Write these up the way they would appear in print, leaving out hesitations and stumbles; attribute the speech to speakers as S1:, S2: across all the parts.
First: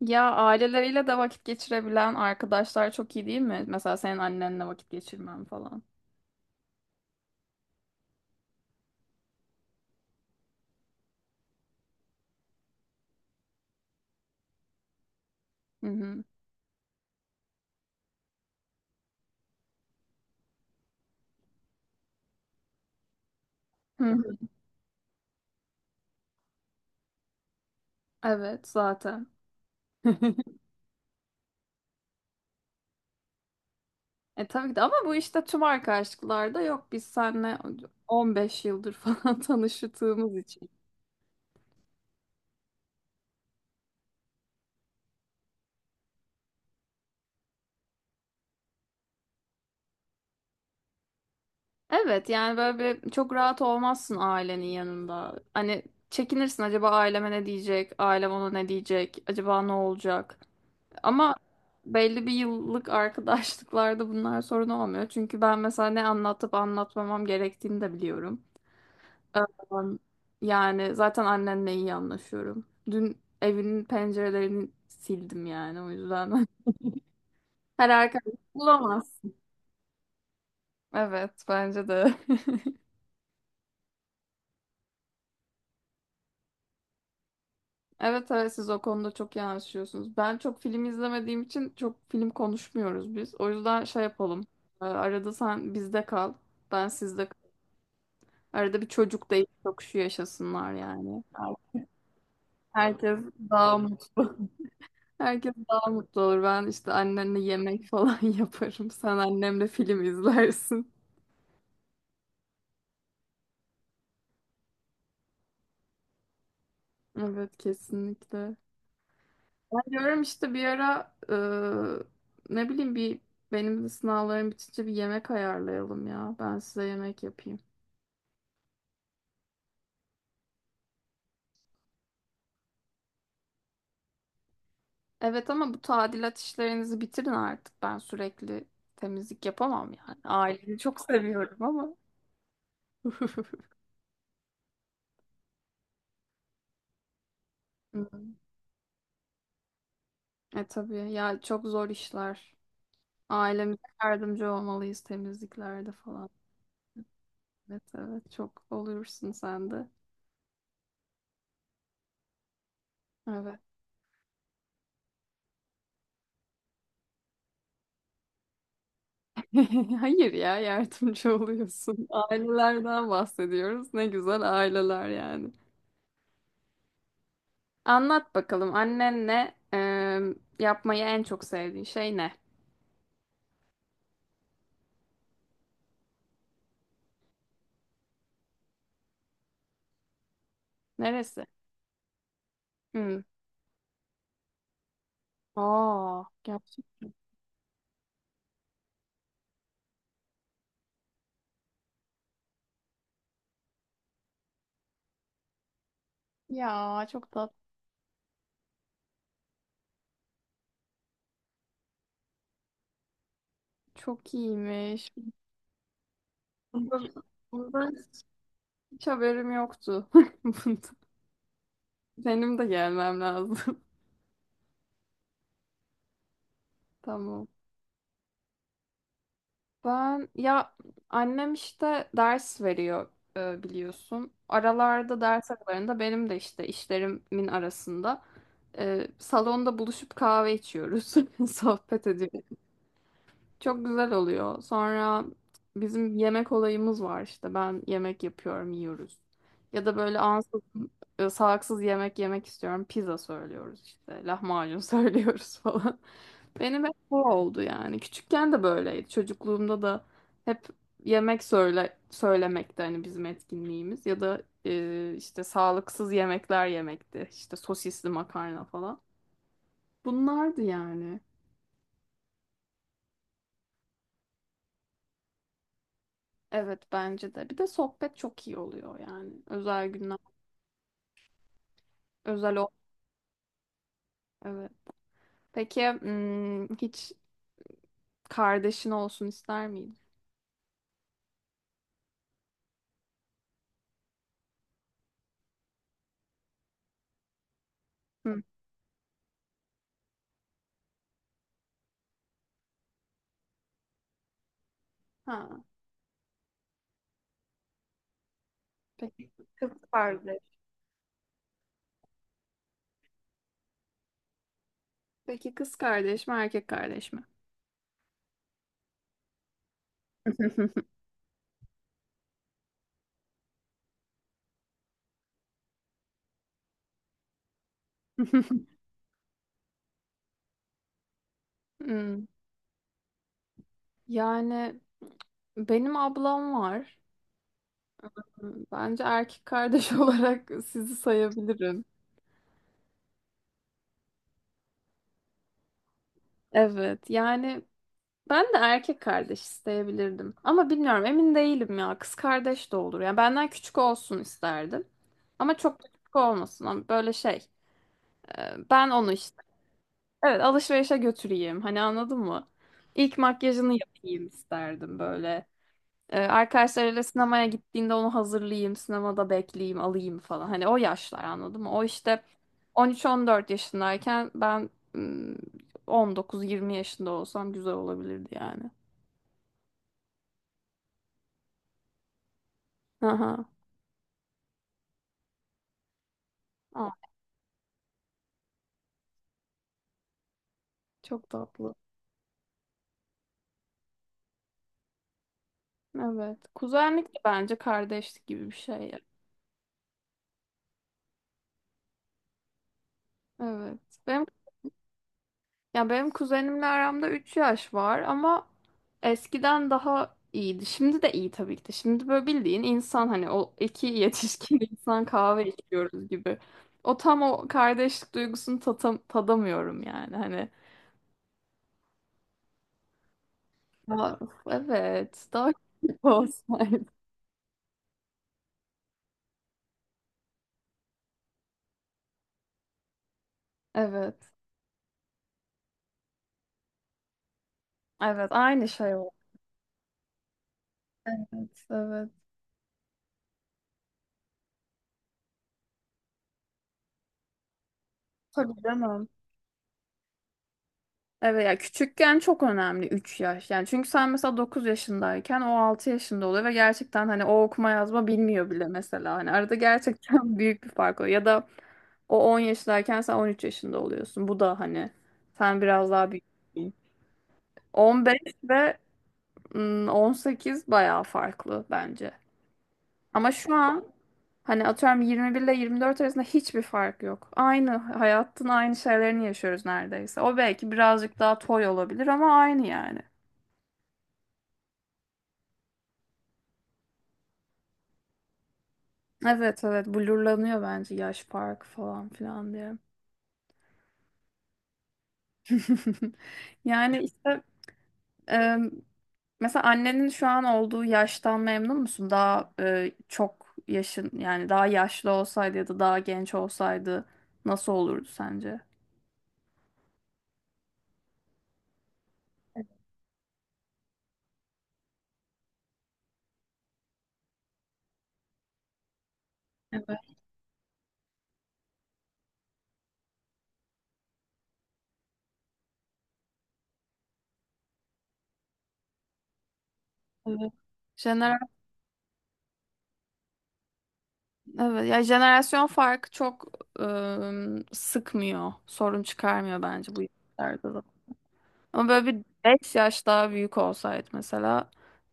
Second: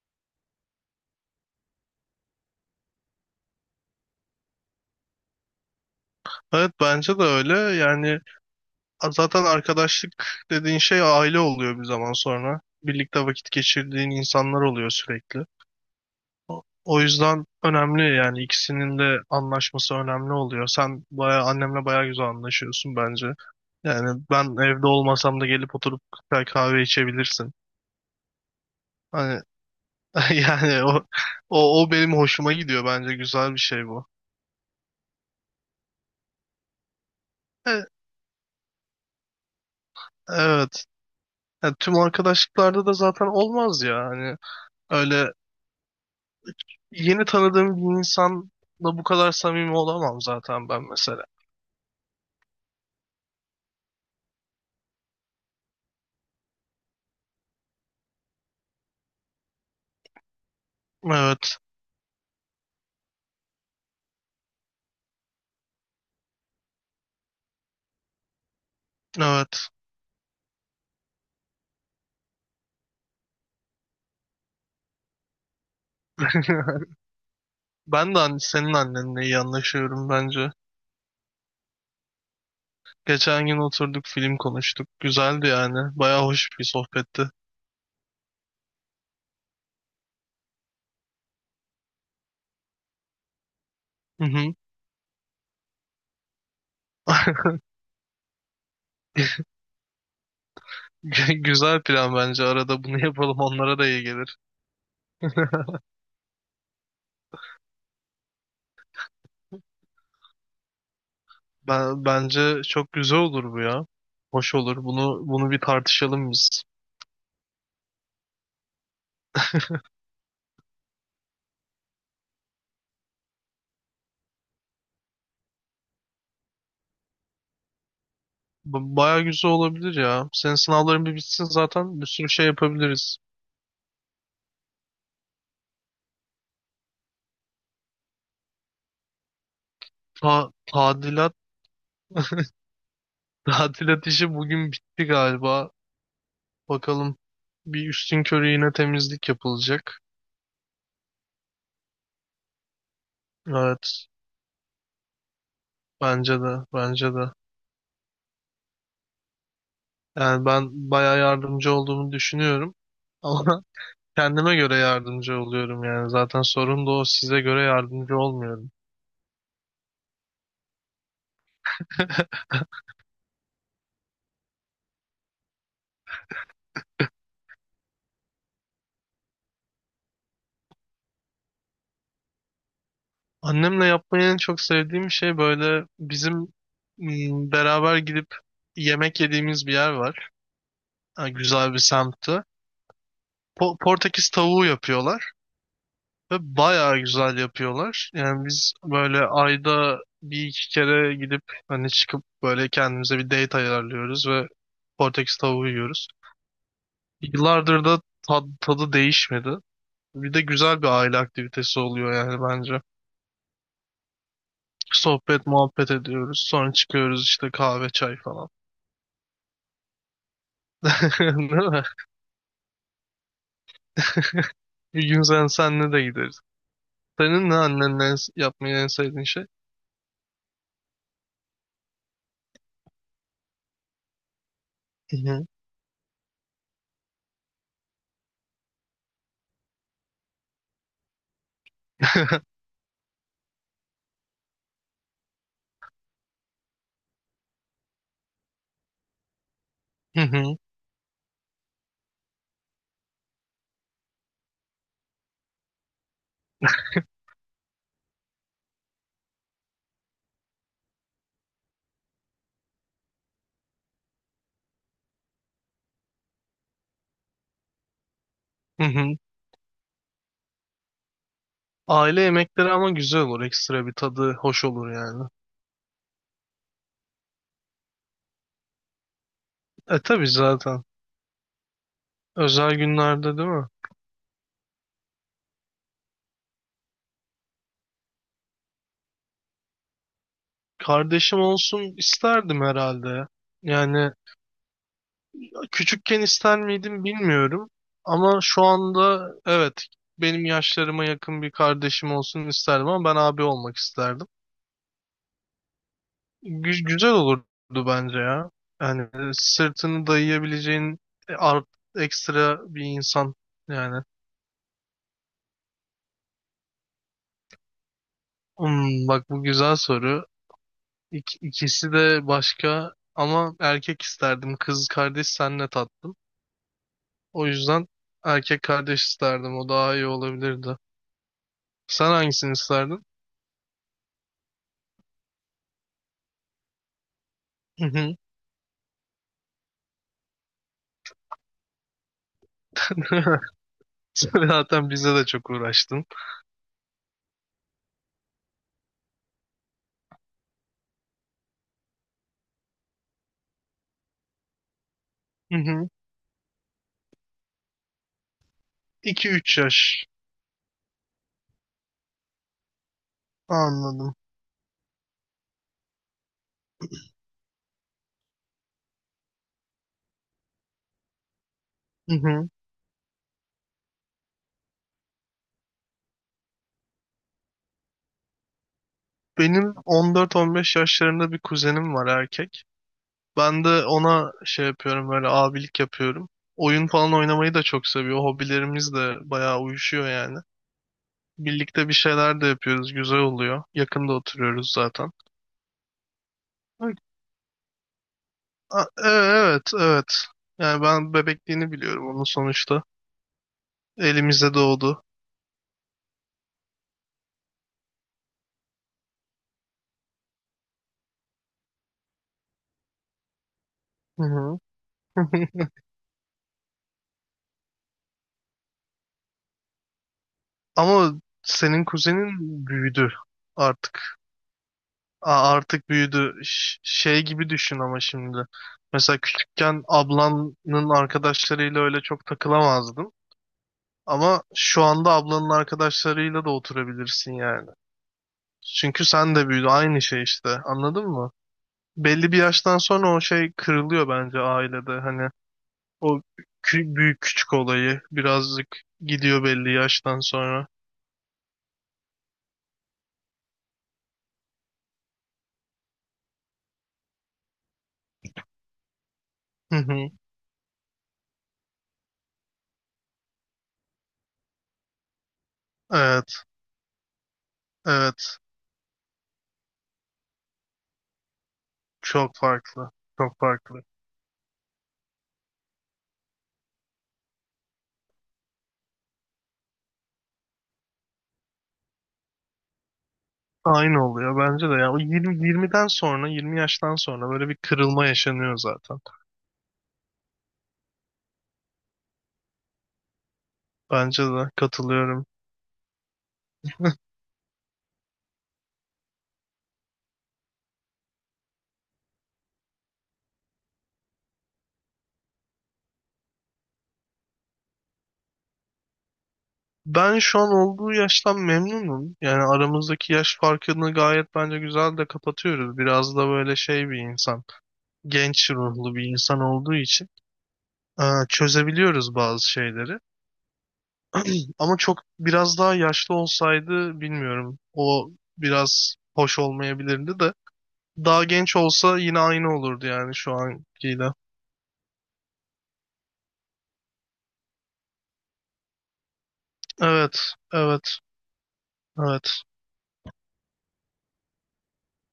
S1: Ya aileleriyle de vakit geçirebilen arkadaşlar çok iyi değil mi? Mesela senin annenle vakit geçirmem falan.
S2: Evet bence de öyle. Yani zaten arkadaşlık dediğin şey aile oluyor bir zaman sonra. Birlikte vakit geçirdiğin insanlar oluyor sürekli.
S1: Hı hı.
S2: O yüzden önemli yani ikisinin de anlaşması önemli oluyor. Sen bayağı annemle bayağı güzel anlaşıyorsun bence.
S1: Hı
S2: Yani
S1: hı.
S2: ben evde olmasam da gelip oturup güzel kahve içebilirsin.
S1: Evet zaten.
S2: Hani yani o benim hoşuma gidiyor bence güzel bir şey bu.
S1: E tabii ki de ama bu işte tüm arkadaşlıklarda yok. Biz seninle
S2: E,
S1: 15 yıldır falan tanıştığımız için.
S2: evet. Yani tüm arkadaşlıklarda da zaten olmaz ya. Hani öyle. Yeni tanıdığım bir insanla bu kadar samimi olamam zaten ben mesela.
S1: Evet yani böyle bir çok rahat olmazsın ailenin yanında. Hani çekinirsin acaba aileme ne diyecek? Ailem ona ne diyecek? Acaba ne olacak? Ama
S2: Evet,
S1: belli bir yıllık arkadaşlıklarda bunlar sorun olmuyor. Çünkü ben mesela ne anlatıp anlatmamam gerektiğini de biliyorum. Ee,
S2: evet.
S1: Yani zaten annenle iyi anlaşıyorum. Dün evinin pencerelerini sildim yani o yüzden. Her
S2: Ben de
S1: arkadaş
S2: senin annenle
S1: bulamazsın.
S2: iyi anlaşıyorum bence.
S1: Evet bence de.
S2: Geçen gün oturduk film konuştuk. Güzeldi yani. Baya hoş bir sohbetti.
S1: Evet, evet, siz o konuda çok iyi anlaşıyorsunuz. Ben çok film izlemediğim için çok film konuşmuyoruz biz. O yüzden şey
S2: Hı
S1: yapalım.
S2: hı.
S1: Arada sen bizde kal. Ben sizde. Arada bir çocuk da şu yaşasınlar yani.
S2: Güzel plan bence. Arada bunu
S1: Herkes
S2: yapalım
S1: daha
S2: onlara da iyi
S1: mutlu.
S2: gelir.
S1: Herkes daha mutlu olur. Ben işte annenle yemek falan yaparım. Sen annemle film izlersin.
S2: Bence çok güzel olur bu ya. Hoş olur. Bunu bir tartışalım biz.
S1: Evet kesinlikle. Ben diyorum işte bir ara ne bileyim bir benim de sınavlarım bitince bir yemek ayarlayalım ya. Ben size yemek yapayım.
S2: Baya güzel olabilir ya. Senin sınavların bir bitsin zaten bir sürü şey yapabiliriz.
S1: Evet ama bu tadilat işlerinizi bitirin artık. Ben sürekli temizlik yapamam yani.
S2: Ta
S1: Ailemi çok
S2: tadilat,
S1: seviyorum ama.
S2: tadilat işi bugün bitti galiba. Bakalım bir üstün körü yine temizlik yapılacak.
S1: E tabii ya çok zor işler. Ailemize
S2: Evet,
S1: yardımcı olmalıyız temizliklerde falan.
S2: bence de, bence de.
S1: Evet, evet, çok oluyorsun sen de.
S2: Yani ben bayağı yardımcı olduğumu düşünüyorum.
S1: Evet.
S2: Ama kendime göre yardımcı oluyorum yani. Zaten sorun da o, size göre yardımcı olmuyorum.
S1: Hayır ya yardımcı oluyorsun. Ailelerden bahsediyoruz. Ne güzel aileler yani. Anlat bakalım annenle yapmayı en çok sevdiğin şey ne?
S2: Annemle yapmayı en çok sevdiğim şey böyle bizim beraber gidip yemek yediğimiz bir yer var. Ha,
S1: Neresi?
S2: güzel bir semtte.
S1: Hmm.
S2: Portekiz tavuğu yapıyorlar.
S1: Aa,
S2: Ve bayağı
S1: gerçekten.
S2: güzel yapıyorlar. Yani biz böyle ayda bir iki kere gidip hani çıkıp böyle kendimize bir date ayarlıyoruz ve Portekiz tavuğu yiyoruz.
S1: Ya çok tatlı.
S2: Yıllardır da tadı değişmedi. Bir de güzel bir aile aktivitesi oluyor yani bence.
S1: Çok iyiymiş.
S2: Sohbet, muhabbet ediyoruz. Sonra
S1: Bundan,
S2: çıkıyoruz işte kahve,
S1: bundan
S2: çay falan.
S1: hiç haberim yoktu. Bundan.
S2: Değil mi?
S1: Benim de gelmem lazım.
S2: Bir gün senle de gideriz.
S1: Tamam.
S2: Senin ne annenle yapmayı en sevdiğin şey?
S1: Ben ya annem işte ders veriyor biliyorsun.
S2: Hı
S1: Aralarda
S2: hı.
S1: ders aralarında benim de işte işlerimin arasında salonda buluşup kahve içiyoruz. Sohbet ediyoruz. Çok güzel oluyor. Sonra bizim yemek olayımız var işte. Ben yemek yapıyorum, yiyoruz. Ya da böyle
S2: Hı hı.
S1: ansızın salaksız yemek yemek istiyorum. Pizza söylüyoruz işte. Lahmacun söylüyoruz falan. Benim hep bu oldu yani. Küçükken de böyleydi. Çocukluğumda da hep yemek söyle söylemekti hani bizim etkinliğimiz. Ya da işte sağlıksız yemekler yemekti. İşte sosisli makarna
S2: Hı
S1: falan.
S2: hı.
S1: Bunlardı yani.
S2: Aile yemekleri ama güzel olur. Ekstra bir tadı hoş olur yani.
S1: Evet bence de. Bir de sohbet çok iyi oluyor yani. Özel
S2: E
S1: günler.
S2: tabii zaten.
S1: Özel o.
S2: Özel günlerde değil mi?
S1: Evet. Peki hiç kardeşin olsun ister miydin?
S2: Kardeşim olsun isterdim herhalde ya. Yani küçükken ister miydim bilmiyorum. Ama
S1: Hı.
S2: şu anda, evet, benim yaşlarıma yakın bir kardeşim olsun isterdim ama ben abi olmak isterdim.
S1: Ha.
S2: Güzel olurdu bence ya. Yani
S1: Peki kız
S2: sırtını
S1: kardeş.
S2: dayayabileceğin e, art ekstra bir insan yani.
S1: Peki kız kardeş mi erkek kardeş mi?
S2: Bak bu güzel soru. İkisi de başka ama erkek isterdim. Kız kardeş senle tatlım. O yüzden erkek kardeş isterdim. O daha iyi olabilirdi. Sen
S1: Hmm.
S2: hangisini isterdin?
S1: Yani benim ablam var.
S2: Hı hı.
S1: Bence erkek kardeş olarak sizi sayabilirim.
S2: Sen zaten bize de çok uğraştın.
S1: Evet. Yani ben de erkek kardeş isteyebilirdim. Ama bilmiyorum emin değilim ya. Kız kardeş de olur. Yani benden küçük olsun isterdim. Ama
S2: Hı
S1: çok da
S2: hı.
S1: küçük olmasın. Ama böyle şey. Ben onu işte.
S2: 2-3 yaş.
S1: Evet alışverişe götüreyim. Hani anladın mı? İlk makyajını
S2: Anladım.
S1: yapayım isterdim böyle. Arkadaşlarıyla sinemaya gittiğinde onu hazırlayayım. Sinemada bekleyeyim alayım falan. Hani o yaşlar anladın mı? O
S2: Hı
S1: işte
S2: hı.
S1: 13-14 yaşındayken ben 19-20 yaşında olsam güzel olabilirdi yani.
S2: Benim 14-15 yaşlarında bir kuzenim var erkek.
S1: Aha.
S2: Ben de ona şey yapıyorum, böyle abilik yapıyorum. Oyun falan oynamayı da çok seviyor. Hobilerimiz de bayağı uyuşuyor yani.
S1: Çok tatlı.
S2: Birlikte bir şeyler de yapıyoruz. Güzel oluyor. Yakında oturuyoruz zaten.
S1: Evet. Kuzenlik de bence kardeşlik gibi bir şey, ya.
S2: Evet, evet. Yani ben bebekliğini biliyorum onun sonuçta.
S1: Evet. Benim,
S2: Elimizde doğdu.
S1: ya benim kuzenimle aramda 3 yaş var ama eskiden daha iyiydi. Şimdi de iyi tabii ki de. Şimdi böyle bildiğin insan, hani o iki
S2: Hı hı.
S1: yetişkin insan kahve içiyoruz gibi. O tam o kardeşlik duygusunu tadamıyorum yani hani.
S2: Ama senin kuzenin büyüdü artık.
S1: Ya, evet. Daha
S2: Artık
S1: küçük
S2: büyüdü.
S1: olsaydı.
S2: Şey gibi düşün ama şimdi. Mesela küçükken ablanın arkadaşlarıyla öyle çok takılamazdın.
S1: Evet.
S2: Ama şu anda ablanın arkadaşlarıyla da oturabilirsin yani.
S1: Evet. Aynı şey
S2: Çünkü
S1: o.
S2: sen de büyüdü. Aynı şey işte. Anladın
S1: Evet.
S2: mı?
S1: Evet.
S2: Belli bir yaştan sonra o şey kırılıyor bence ailede. Hani o büyük küçük olayı
S1: Tabii
S2: birazcık
S1: canım.
S2: gidiyor belli yaştan sonra.
S1: Evet ya, küçükken çok önemli 3 yaş. Yani çünkü sen mesela 9 yaşındayken o 6 yaşında oluyor ve gerçekten hani o okuma yazma bilmiyor bile mesela. Hani arada
S2: Hı hı.
S1: gerçekten büyük bir fark oluyor. Ya da o 10 yaşındayken sen 13 yaşında oluyorsun. Bu da hani sen biraz daha büyük.
S2: Evet,
S1: 15
S2: evet.
S1: ve 18 bayağı farklı bence.
S2: Çok farklı.
S1: Ama
S2: Çok
S1: şu
S2: farklı.
S1: an hani atıyorum 21 ile 24 arasında hiçbir fark yok. Aynı hayatın aynı şeylerini yaşıyoruz neredeyse. O belki birazcık daha toy olabilir ama aynı yani.
S2: Aynı oluyor bence de. Yani o 20 yaştan sonra böyle bir kırılma yaşanıyor zaten.
S1: Evet, evet, blurlanıyor bence yaş farkı falan filan diye.
S2: Bence de katılıyorum.
S1: Yani işte e, mesela annenin şu an olduğu yaştan memnun musun? Daha çok yaşın yani daha yaşlı olsaydı ya da daha genç olsaydı nasıl olurdu sence?
S2: Ben şu an olduğu yaştan memnunum. Yani aramızdaki yaş farkını gayet bence güzel de kapatıyoruz. Biraz da böyle şey bir insan, genç ruhlu bir insan olduğu
S1: Evet,
S2: için. Aa, çözebiliyoruz bazı şeyleri. Ama çok biraz daha yaşlı olsaydı bilmiyorum. O biraz hoş olmayabilirdi de.
S1: evet.
S2: Daha
S1: Jenera
S2: genç olsa yine aynı olurdu yani şu ankiyle.
S1: evet. Ya jenerasyon farkı çok e, sıkmıyor, sorun çıkarmıyor bence bu
S2: Evet,
S1: yaşlarda.
S2: evet,
S1: Ama böyle bir
S2: evet.
S1: 5 yaş daha büyük olsaydı mesela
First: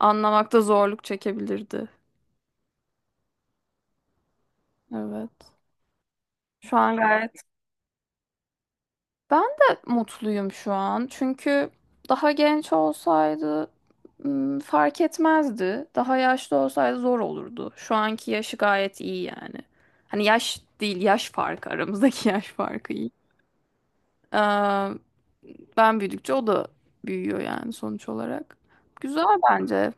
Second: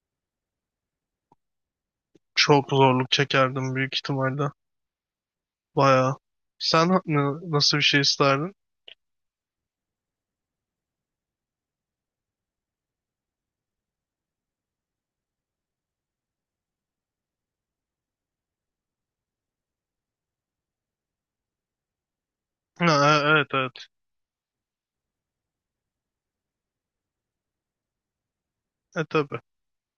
S1: anlamakta zorluk çekebilirdi.
S2: Çok zorluk çekerdim büyük ihtimalle.
S1: Evet.
S2: Bayağı.
S1: Şu
S2: Sen
S1: an gayet
S2: nasıl bir şey isterdin?
S1: ben de mutluyum şu an. Çünkü daha genç olsaydı fark etmezdi. Daha yaşlı olsaydı zor olurdu. Şu anki yaşı gayet iyi yani. Hani yaş değil, yaş farkı, aramızdaki yaş farkı iyi.
S2: Ha, evet, evet.
S1: Ee, ben büyüdükçe o da büyüyor yani sonuç olarak.
S2: E
S1: Güzel
S2: tabii.
S1: bence.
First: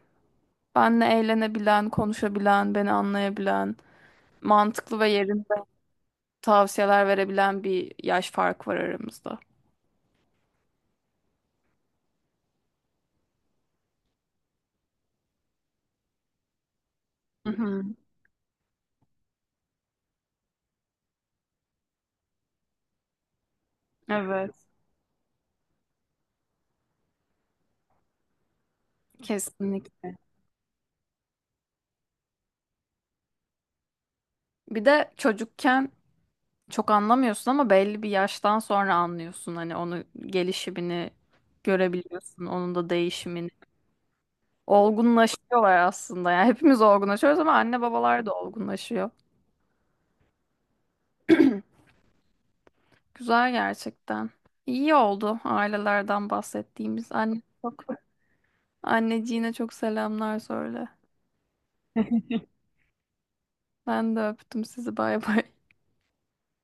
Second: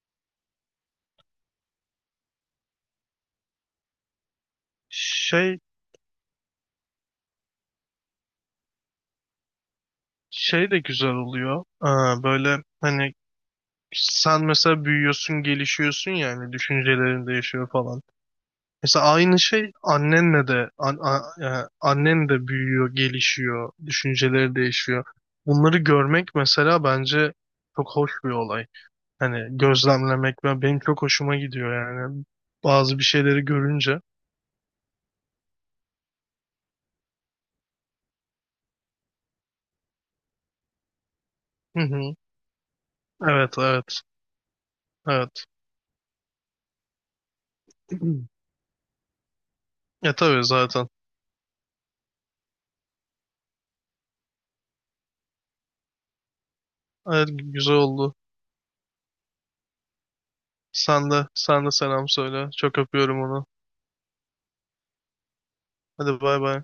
S1: Benle eğlenebilen, konuşabilen, beni anlayabilen, mantıklı ve yerinde
S2: Şey,
S1: tavsiyeler verebilen bir yaş farkı var aramızda.
S2: şey de güzel oluyor. Aa, böyle hani sen mesela büyüyorsun, gelişiyorsun yani düşüncelerin
S1: Hı
S2: değişiyor
S1: hı.
S2: falan. Mesela aynı şey annenle de annen de büyüyor, gelişiyor, düşünceleri
S1: Evet.
S2: değişiyor. Bunları görmek mesela bence çok hoş bir olay. Hani
S1: Kesinlikle.
S2: gözlemlemek ve benim çok hoşuma gidiyor yani. Bazı bir şeyleri görünce.
S1: Bir de çocukken çok anlamıyorsun ama belli bir yaştan sonra anlıyorsun. Hani onu gelişimini
S2: Hı hı.
S1: görebiliyorsun, onun da değişimini.
S2: Evet, evet, evet.
S1: Olgunlaşıyorlar aslında. Yani hepimiz olgunlaşıyoruz ama anne babalar da olgunlaşıyor.
S2: Ya tabii zaten.
S1: Güzel gerçekten. İyi oldu ailelerden bahsettiğimiz.
S2: Evet, güzel oldu.
S1: Anneciğine çok selamlar söyle.
S2: Sen de, sen de selam söyle. Çok öpüyorum onu.
S1: Ben de öptüm sizi, bay bay.
S2: Hadi bay bay.